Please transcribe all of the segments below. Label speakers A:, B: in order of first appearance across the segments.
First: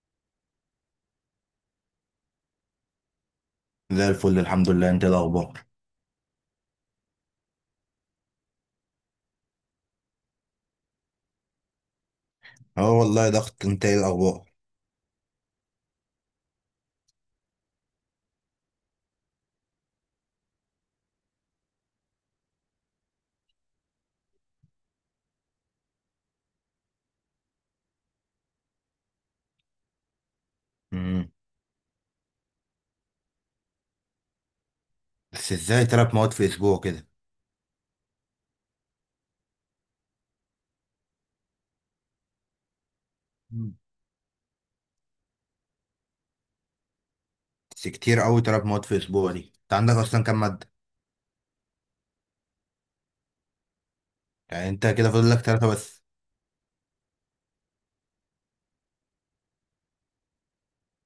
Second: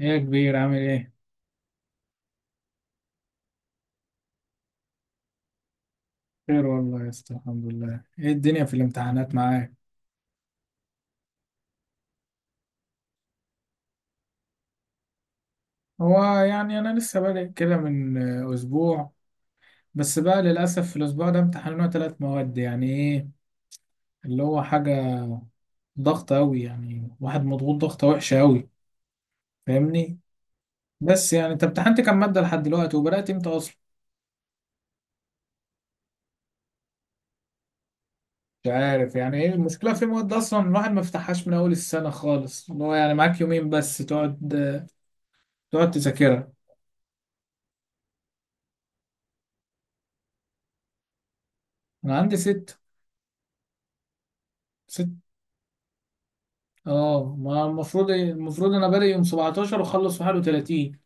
A: ايه يا كبير؟ عامل ايه؟
B: زي الفل الحمد لله. انت ايه الاخبار؟
A: خير والله يا اسطى الحمد لله. ايه الدنيا في الامتحانات معاك؟
B: اه، والله ضغط. انت ايه الاخبار؟
A: هو يعني انا لسه بادئ كده من اسبوع، بس بقى للاسف في الاسبوع ده امتحاننا ثلاث مواد، يعني ايه اللي هو حاجة ضغط قوي، يعني واحد مضغوط ضغطة وحشة قوي. فاهمني؟
B: امم.
A: بس يعني انت امتحنت كام مادة لحد دلوقتي وبدأت امتى اصلا؟
B: بس ازاي تلات مواد في اسبوع كده؟
A: مش عارف، يعني ايه المشكلة؟ في مواد اصلا الواحد ما فتحهاش من اول السنة خالص، اللي هو يعني معاك يومين
B: مم.
A: بس تقعد تذاكرها.
B: بس كتير قوي تلات مواد في اسبوع دي. انت عندك اصلا كام ماده؟
A: انا عندي ست.
B: يعني انت
A: ست.
B: كده فاضل لك ثلاثه بس.
A: اه، ما المفروض إيه، المفروض انا بادئ يوم 17 واخلص 31.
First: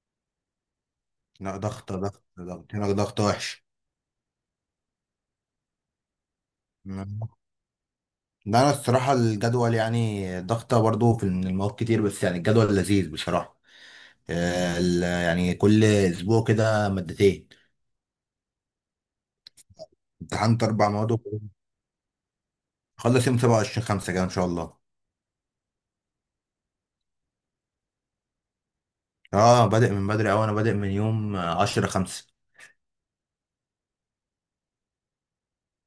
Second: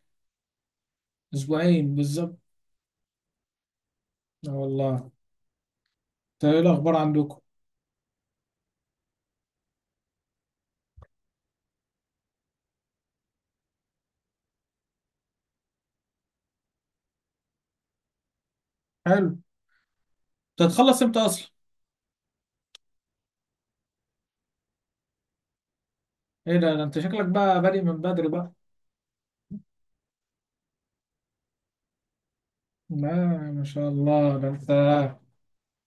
B: لا،
A: اسبوعين
B: ضغطه ضغط
A: بالظبط.
B: ضغط هنا ضغط وحش.
A: اه والله. انت ايه الاخبار
B: مم.
A: عندكم؟
B: لا، انا الصراحه الجدول يعني ضغطه برضو في من المواد كتير، بس يعني الجدول لذيذ بصراحه. يعني كل اسبوع كده مادتين.
A: حلو. انت
B: امتحنت اربع
A: هتخلص
B: مواد
A: امتى اصلا؟
B: وخلص يوم 27 5 كده ان شاء الله.
A: ايه ده، ده انت شكلك بقى بادئ من بدري بقى.
B: اه، بادئ من بدري اوي. انا بادئ من يوم 10 5.
A: لا، ما شاء الله، ده انت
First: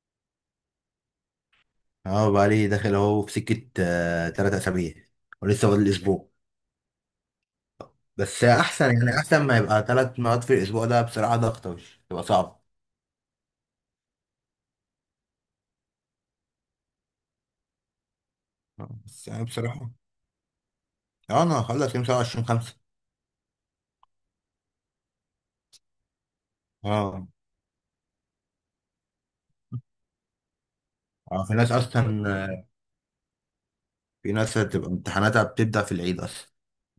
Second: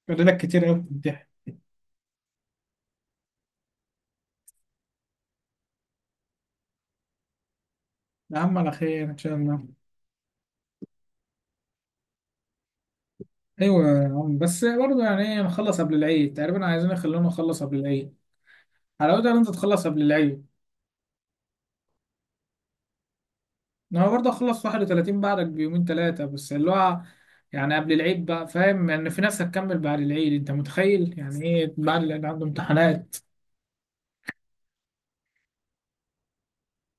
A: فاضلك كتير قوي بتمتحن.
B: اه، بقالي داخل اهو في سكة 3 اسابيع. ولسه فاضل اسبوع.
A: يا
B: بس
A: عم على
B: احسن،
A: خير
B: يعني
A: ان شاء
B: احسن ما
A: الله.
B: يبقى تلات مرات في الاسبوع ده. بصراحة ضغط وش تبقى صعب.
A: ايوه يا عم، بس برضه يعني ايه، نخلص قبل العيد تقريبا، عايزين يخلونا نخلص قبل العيد.
B: بس
A: حلاوتها ان
B: يعني
A: انت تخلص
B: بصراحة.
A: قبل العيد.
B: اه، انا هخلص يوم 27 5.
A: انا برضه اخلص 31، بعدك بيومين ثلاثه بس، اللي هو
B: اه.
A: يعني قبل العيد بقى. فاهم، يعني في ناس هتكمل بعد العيد، انت متخيل يعني
B: اه، في ناس
A: ايه؟ بعد
B: اصلا.
A: العيد عنده امتحانات.
B: في ناس بتبقى امتحاناتها بتبدأ في العيد اصلا.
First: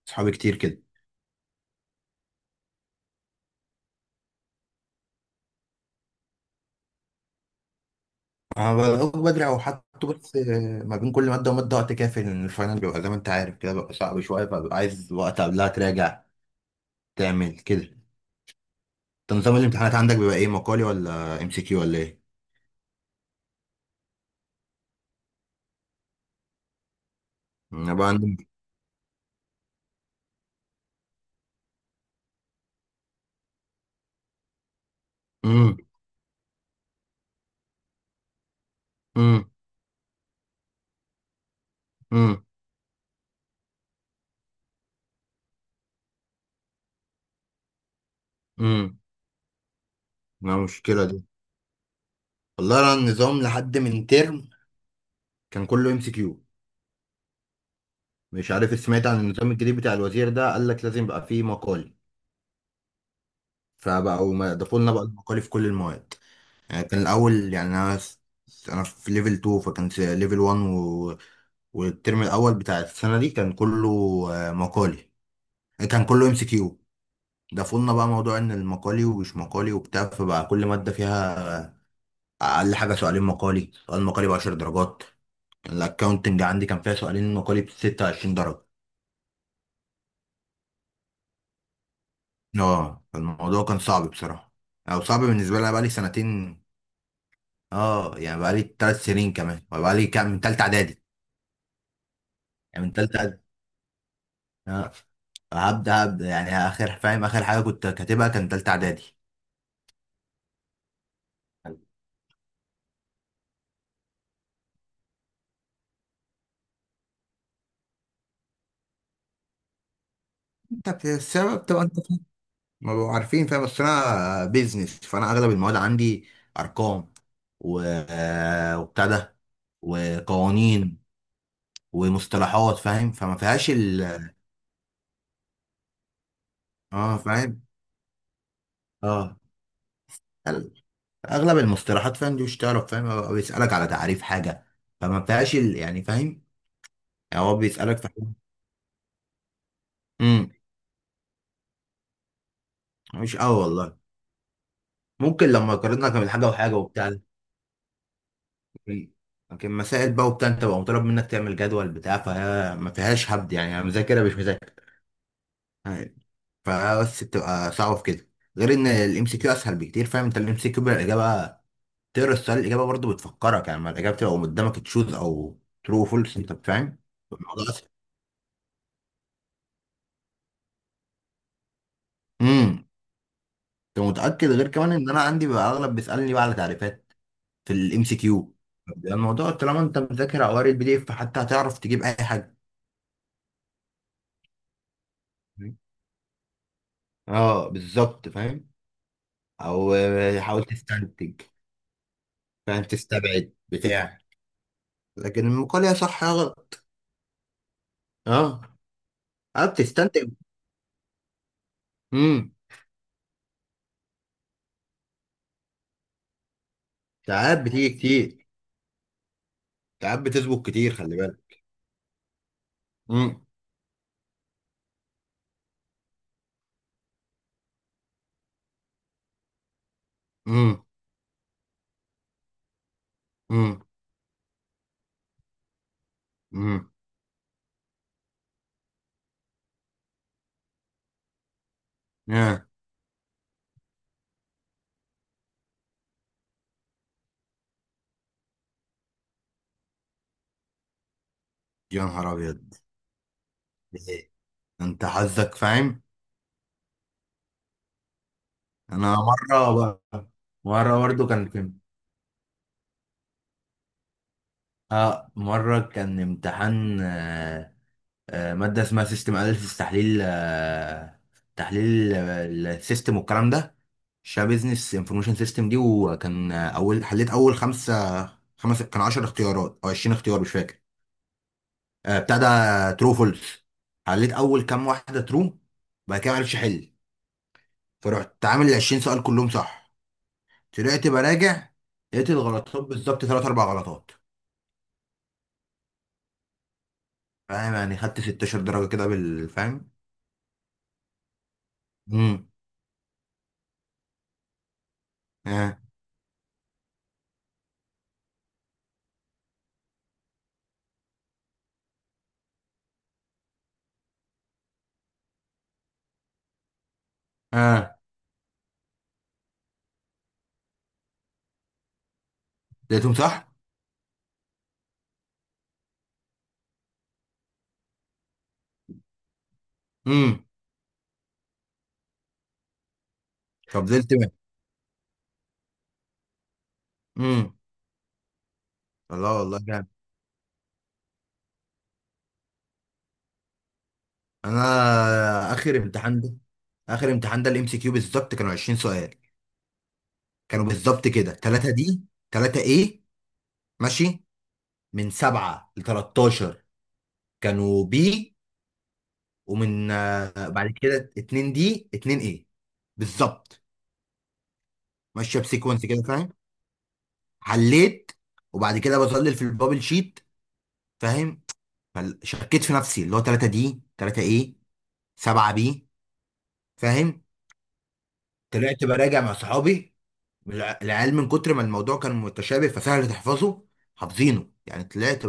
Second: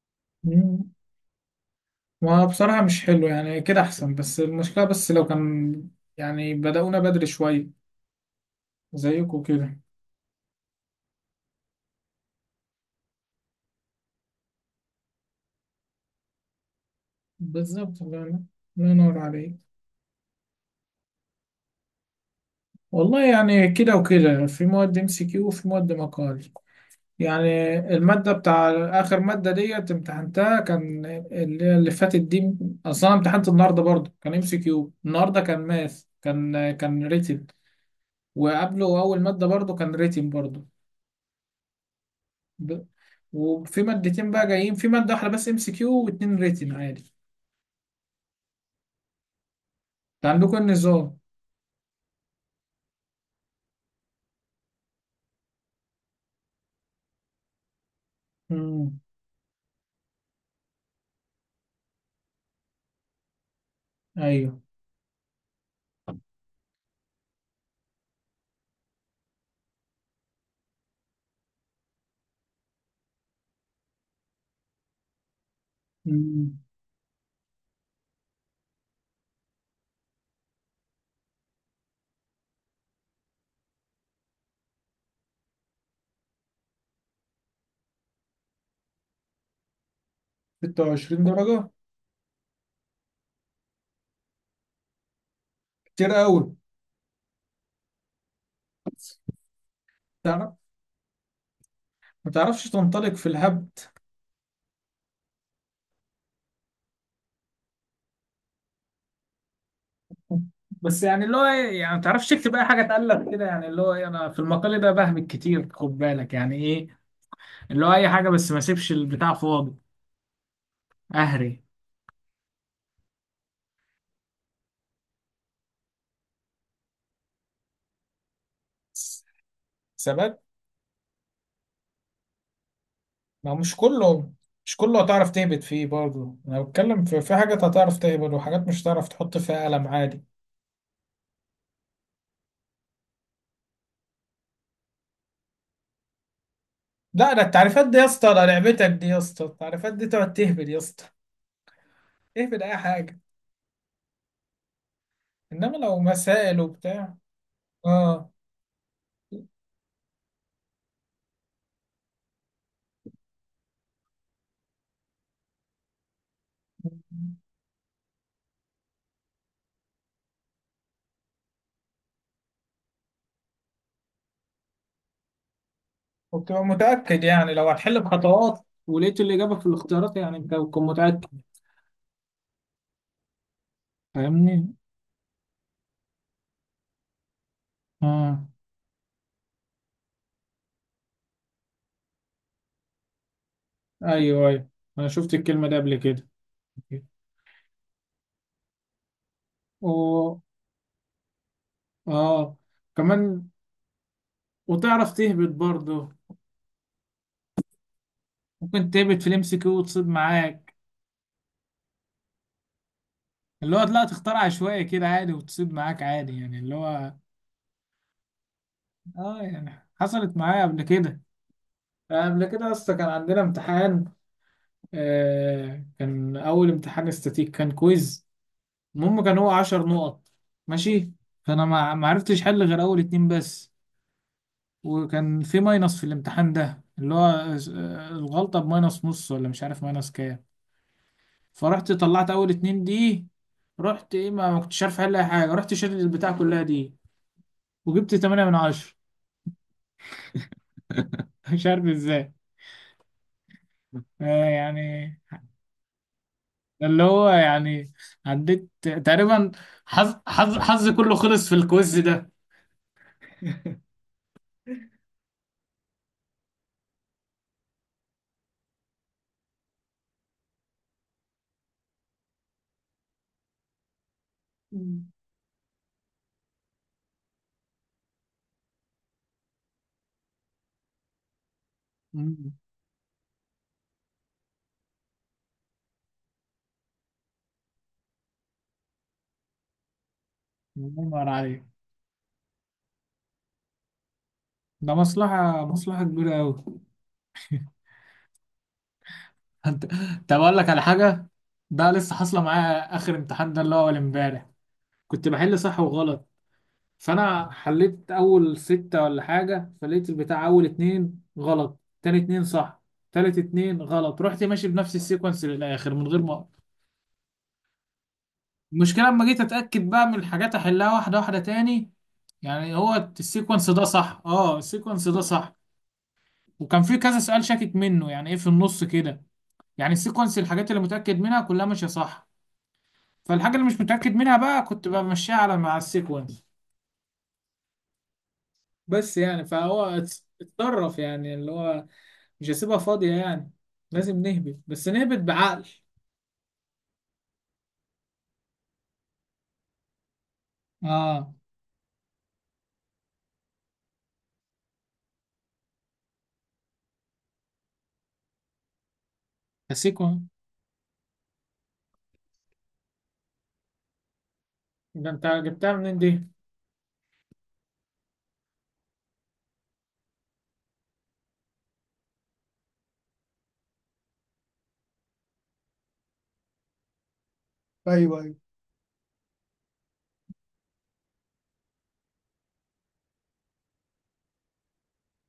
B: اصحابي كتير كده.
A: مم. وبصراحه مش حلو يعني، كده احسن، بس المشكله بس لو كان يعني بدأونا بدري شويه
B: انا بدأت
A: زيكم
B: بدري او
A: كده.
B: حتى. بس ما بين كل مادة ومادة وقت كافي، لان الفاينل بيبقى زي ما انت عارف كده بيبقى صعب شوية، فببقى عايز وقت قبلها تراجع تعمل كده.
A: بالظبط، الله ينور، الله ينور
B: طب، نظام
A: عليك.
B: الامتحانات عندك بيبقى ايه؟ مقالي ولا ام سي كيو ولا ايه؟
A: والله يعني كده وكده، في مواد ام سي كيو وفي مواد مقالي. يعني
B: انا بقى
A: المادة
B: عندي.
A: بتاع آخر مادة ديت امتحنتها كان اللي فاتت دي. أصلا امتحنت النهاردة برضه، كان ام سي كيو، النهاردة كان
B: امم.
A: ماث، كان ريتن. وقبله أول مادة
B: امم.
A: برضه كان ريتن برضه.
B: امم.
A: ب- وفي مادتين بقى جايين، في مادة واحدة بس ام سي كيو واتنين ريتن عادي.
B: امم.
A: انت
B: ما
A: عندكم إيه
B: المشكله
A: النظام؟
B: دي. والله انا النظام لحد من ترم كان كله ام سي كيو. مش عارف
A: امم.
B: سمعت عن النظام الجديد بتاع الوزير ده؟ قال لك لازم يبقى فيه مقالي، فبقوا ما
A: أيوه.
B: ضافوا لنا بقى المقالي في كل المواد. يعني كان الاول، يعني انا انا في ليفل 2 فكان في ليفل 1 والترم الاول بتاع السنه دي كان كله مقالي كان كله ام سي
A: امم.
B: كيو. ده فضلنا بقى موضوع ان المقالي ومش مقالي وبتاع، فبقى كل ماده فيها اقل حاجه سؤالين مقالي. سؤال مقالي ب 10 درجات. الاكاونتنج عندي كان فيها سؤالين مقالي ب 26 درجه.
A: 26 درجة؟
B: اه، الموضوع كان صعب بصراحه. او صعب بالنسبه لي. أنا بقى لي
A: كتير أوي.
B: سنتين. اه، يعني بقى لي 3 سنين كمان. بقى لي كام من
A: تعرف،
B: ثالثه اعدادي.
A: ما تعرفش
B: يعني من
A: تنطلق
B: ثالثه
A: في
B: اعدادي.
A: الهبد.
B: اه. هبدا يعني اخر فاهم اخر حاجه كنت كاتبها كان ثالثه اعدادي.
A: بس يعني اللي هو إيه، يعني ما تعرفش تكتب اي حاجه تقلب كده، يعني اللي هو إيه، انا في المقال ده بهمك كتير، خد بالك يعني ايه، اللي هو اي حاجه بس ما اسيبش البتاع فاضي.
B: انت في
A: اهري.
B: السبب تبقى انت. ما بقوا عارفين فاهم. بس انا بيزنس، فانا اغلب المواد عندي ارقام و... وبتاع ده،
A: ثبات.
B: وقوانين، ومصطلحات، فاهم؟ فما
A: ما هو
B: فيهاش
A: مش كله، مش كله هتعرف تهبط فيه برضه. انا بتكلم
B: اه،
A: في
B: فاهم.
A: حاجات هتعرف تهبط، وحاجات مش هتعرف
B: اه.
A: تحط فيها قلم عادي.
B: ال- اغلب المصطلحات فاهم دي مش تعرف. فاهم؟ هو بيسالك على تعريف حاجه، فما فيهاش يعني فاهم.
A: لا، ده
B: يعني هو
A: التعريفات دي
B: بيسالك
A: يا
B: في
A: اسطى،
B: حاجه.
A: ده لعبتك دي يا اسطى، التعريفات دي تقعد
B: امم.
A: تهبط يا اسطى. اهبط اي حاجه.
B: مش قوي والله. ممكن لما
A: انما لو
B: قارنا كان حاجه
A: مسائل
B: وحاجه وبتاع.
A: وبتاع، اه.
B: لكن مسائل بقى وبتاع، انت بقى مطالب منك تعمل جدول بتاع، فهي ما فيهاش هبد. يعني انا مذاكرها مش مذاكر، فبس بتبقى صعبة في كده. غير ان الام سي كيو اسهل بكتير. فاهم؟ انت الام سي كيو الاجابة تقرا السؤال، الاجابة برضه بتفكرك، يعني ما الاجابة بتبقى قدامك تشوز او ترو فولس. انت
A: وبتبقى
B: فاهم؟
A: متأكد، يعني
B: الموضوع
A: لو
B: اسهل.
A: هتحل بخطوات ولقيت الإجابة في الاختيارات يعني أنت بتكون متأكد.
B: امم. انت متأكد غير
A: فاهمني؟
B: كمان ان انا عندي بقى اغلب بيسألني بقى على تعريفات في الام سي
A: آه.
B: كيو. الموضوع طالما انت مذاكر او قاري البي دي اف، فحتى هتعرف تجيب اي حاجة.
A: أيوه أيوه، أنا شفت الكلمة دي قبل كده.
B: اه، بالظبط فاهم.
A: و…
B: او حاول تستنتج.
A: آه.
B: فاهم،
A: كمان
B: تستبعد بتاع.
A: وتعرف
B: لكن
A: تهبط
B: المقال يا
A: برضه،
B: صح يا غلط. اه.
A: ممكن تهبط في الام سي
B: اه،
A: كيو وتصيب
B: بتستنتج.
A: معاك.
B: امم.
A: اللي هو لا، تختار عشوائي كده عادي وتصيب معاك عادي، يعني اللي هو…
B: ساعات بتيجي كتير.
A: آه، يعني
B: ساعات
A: حصلت
B: بتسبق
A: معايا قبل
B: كتير، خلي
A: كده.
B: بالك.
A: قبل كده أصلا كان عندنا
B: امم.
A: امتحان. آه، كان أول امتحان استاتيك، كان كويز. المهم كان هو 10 نقط.
B: امم.
A: ماشي. فانا ما عرفتش حل غير اول اتنين بس.
B: امم.
A: وكان في ماينص في الامتحان ده،
B: امم.
A: اللي هو الغلطة بماينص نص، ولا مش عارف ماينص كام. فرحت طلعت اول
B: يا
A: اتنين دي. رحت ايه، ما كنتش عارف احل اي حاجة، رحت شلت البتاع كلها دي. وجبت 8 من 10. مش عارف
B: يا نهار
A: ازاي.
B: ابيض! إيه؟
A: آه
B: انت
A: يعني.
B: حظك فاهم.
A: ده اللي هو يعني عديت
B: انا
A: تقريبا.
B: مره.
A: حظ
B: ب-
A: حظ حظ
B: مره
A: كله
B: برضه كان
A: خلص في
B: كان
A: الكويز ده.
B: اه، مره كان امتحان. ماده اسمها سيستم اناليسيس. تحليل تحليل السيستم والكلام ده، شبه بزنس
A: مم.
B: انفورميشن سيستم دي. وكان اول حليت اول خمسه. خمس كان 10 اختيارات او 20 اختيار مش فاكر. ابتدى
A: مم.
B: ترو فولس. حليت اول كام واحده ترو، بعد كده معرفش احل، فرحت عامل ال 20 سؤال كلهم صح.
A: الله
B: طلعت
A: ينور عليك.
B: براجع لقيت الغلطات بالظبط ثلاث اربع غلطات.
A: ده مصلحة كبيرة أوي.
B: فاهم؟ يعني خدت 16 درجه كده
A: أنت.
B: بالفهم.
A: طب أقول لك على حاجة، ده لسه حاصلة
B: امم.
A: معايا آخر امتحان ده، اللي هو أول إمبارح كنت بحل
B: اه.
A: صح وغلط. فأنا حليت أول ستة ولا حاجة، فلقيت البتاع أول اتنين غلط، تاني اتنين صح، تالت اتنين غلط، رحت ماشي بنفس السيكونس للآخر من غير ما أقف.
B: اه،
A: المشكلة لما جيت أتأكد بقى من الحاجات أحلها واحدة واحدة تاني، يعني هو
B: لقيتهم صح.
A: السيكونس ده صح، اه السيكونس ده صح. وكان في كذا سؤال شاكك منه، يعني ايه في النص كده، يعني السيكونس
B: امم.
A: الحاجات اللي متأكد منها كلها ماشية صح، فالحاجة اللي مش
B: طب زلت.
A: متأكد منها بقى كنت بمشيها على مع السيكونس.
B: امم.
A: بس
B: الله،
A: يعني
B: والله
A: فهو
B: جامد.
A: اتصرف، يعني اللي هو مش هسيبها فاضية يعني، لازم نهبط
B: انا
A: بس نهبط بعقل.
B: اخر امتحان ده اخر امتحان ده الام سي كيو بالظبط كانوا 20 سؤال. كانوا بالظبط كده
A: اه.
B: 3 دي 3 ايه، ماشي من 7 ل 13 كانوا بي، ومن
A: السيكونس
B: بعد كده 2 دي 2 ايه بالظبط.
A: ده انت
B: ماشيه
A: جبتها
B: بسيكونس
A: منين
B: كده،
A: دي؟
B: فاهم؟ حليت وبعد كده بظلل في البابل شيت. فاهم؟ فشكيت في نفسي اللي هو 3 دي 3 ايه 7 بي، فاهم؟
A: ايوه ايوه.
B: طلعت براجع مع صحابي. العيال من كتر ما الموضوع كان متشابه فسهل تحفظه، حافظينه يعني. طلعت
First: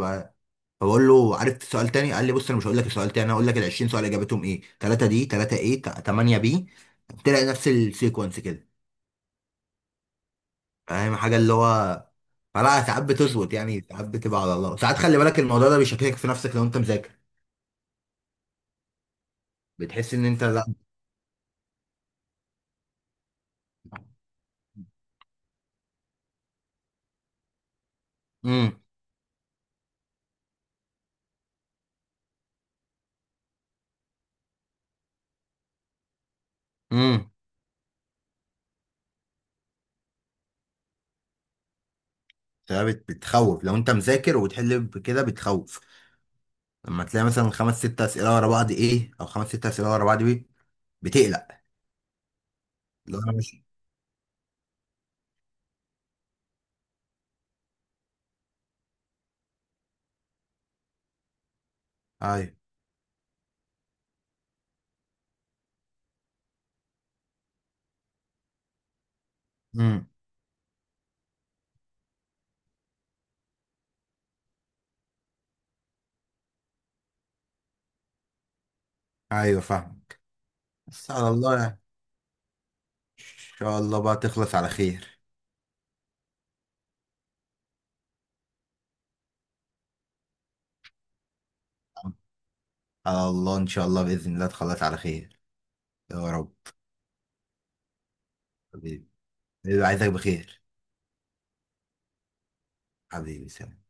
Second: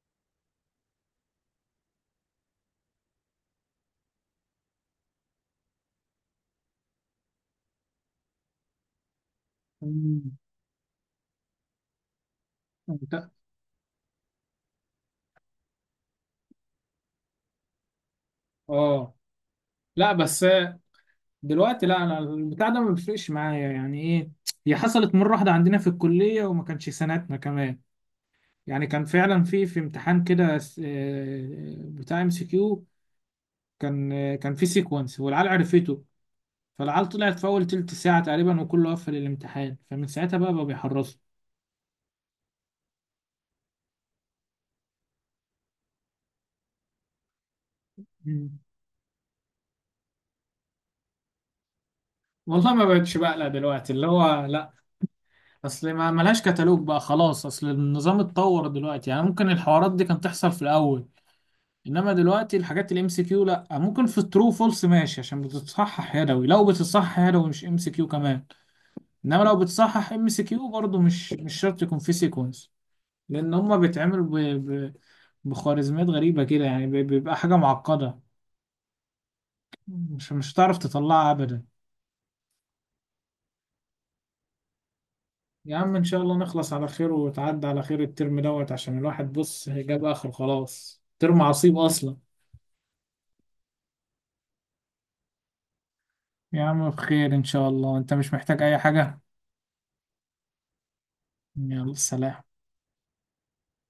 B: فبقول له عرفت سؤال تاني. قال لي بص انا مش هقول لك السؤال تاني، انا هقول لك ال 20 سؤال اجابتهم ايه. 3 دي 3 ايه 8 بي، تلاقي نفس السيكونس كده.
A: مم.
B: فاهم حاجه اللي هو؟ فلا، ساعات
A: انت.
B: بتظبط يعني، ساعات بتبقى على الله. ساعات خلي بالك الموضوع ده بيشككك في نفسك لو انت مذاكر،
A: اه. لا
B: بتحس ان انت
A: بس،
B: لا.
A: دلوقتي لا، انا البتاع ده ما بيفرقش معايا، يعني ايه، هي حصلت مرة واحدة عندنا في الكلية وما كانش سنتنا كمان.
B: امم.
A: يعني كان فعلا في امتحان كده، بتاع ام سي كيو، كان كان في سيكونس والعيال عرفته، فالعيال
B: امم.
A: طلعت في اول تلت ساعه تقريبا وكله قفل الامتحان، فمن ساعتها بقى بيحرصوا.
B: بتخوف. لو انت مذاكر وبتحل بكده بتخوف لما تلاقي مثلا خمس ست اسئله ورا
A: مم.
B: بعض ايه، او خمس ست اسئله ورا بعض بي، بتقلق.
A: والله ما بقتش
B: لو انا
A: بقلق
B: مش.
A: دلوقتي، اللي هو لا. اصل ما ملهاش كتالوج بقى خلاص، اصل النظام اتطور دلوقتي، يعني ممكن الحوارات دي كانت تحصل في الاول. انما
B: ايوه.
A: دلوقتي الحاجات الام سي كيو لا، ممكن في الترو فولس ماشي عشان بتتصحح يدوي، لو بتتصحح يدوي مش ام سي كيو كمان. انما لو
B: امم.
A: بتصحح ام سي كيو برضه مش شرط يكون في سيكونس، لان هما بيتعملوا ب... بخوارزميات غريبه كده، يعني بيبقى حاجه معقده،
B: ايوه فاهم.
A: مش هتعرف
B: بس على
A: تطلعها
B: الله
A: ابدا.
B: يعني. ان شاء الله بقى تخلص على خير.
A: يا عم ان شاء الله نخلص على خير وتعدي على خير الترم دوت، عشان الواحد بص جاب اخر، خلاص ترم عصيب اصلا.
B: على الله، ان شاء الله، باذن الله تخلص على خير. يا رب.
A: يا عم بخير ان شاء الله، انت مش محتاج اي
B: حبيبي.
A: حاجه؟
B: حبيبي، عايزك بخير.
A: يلا سلام.
B: حبيبي، سلام.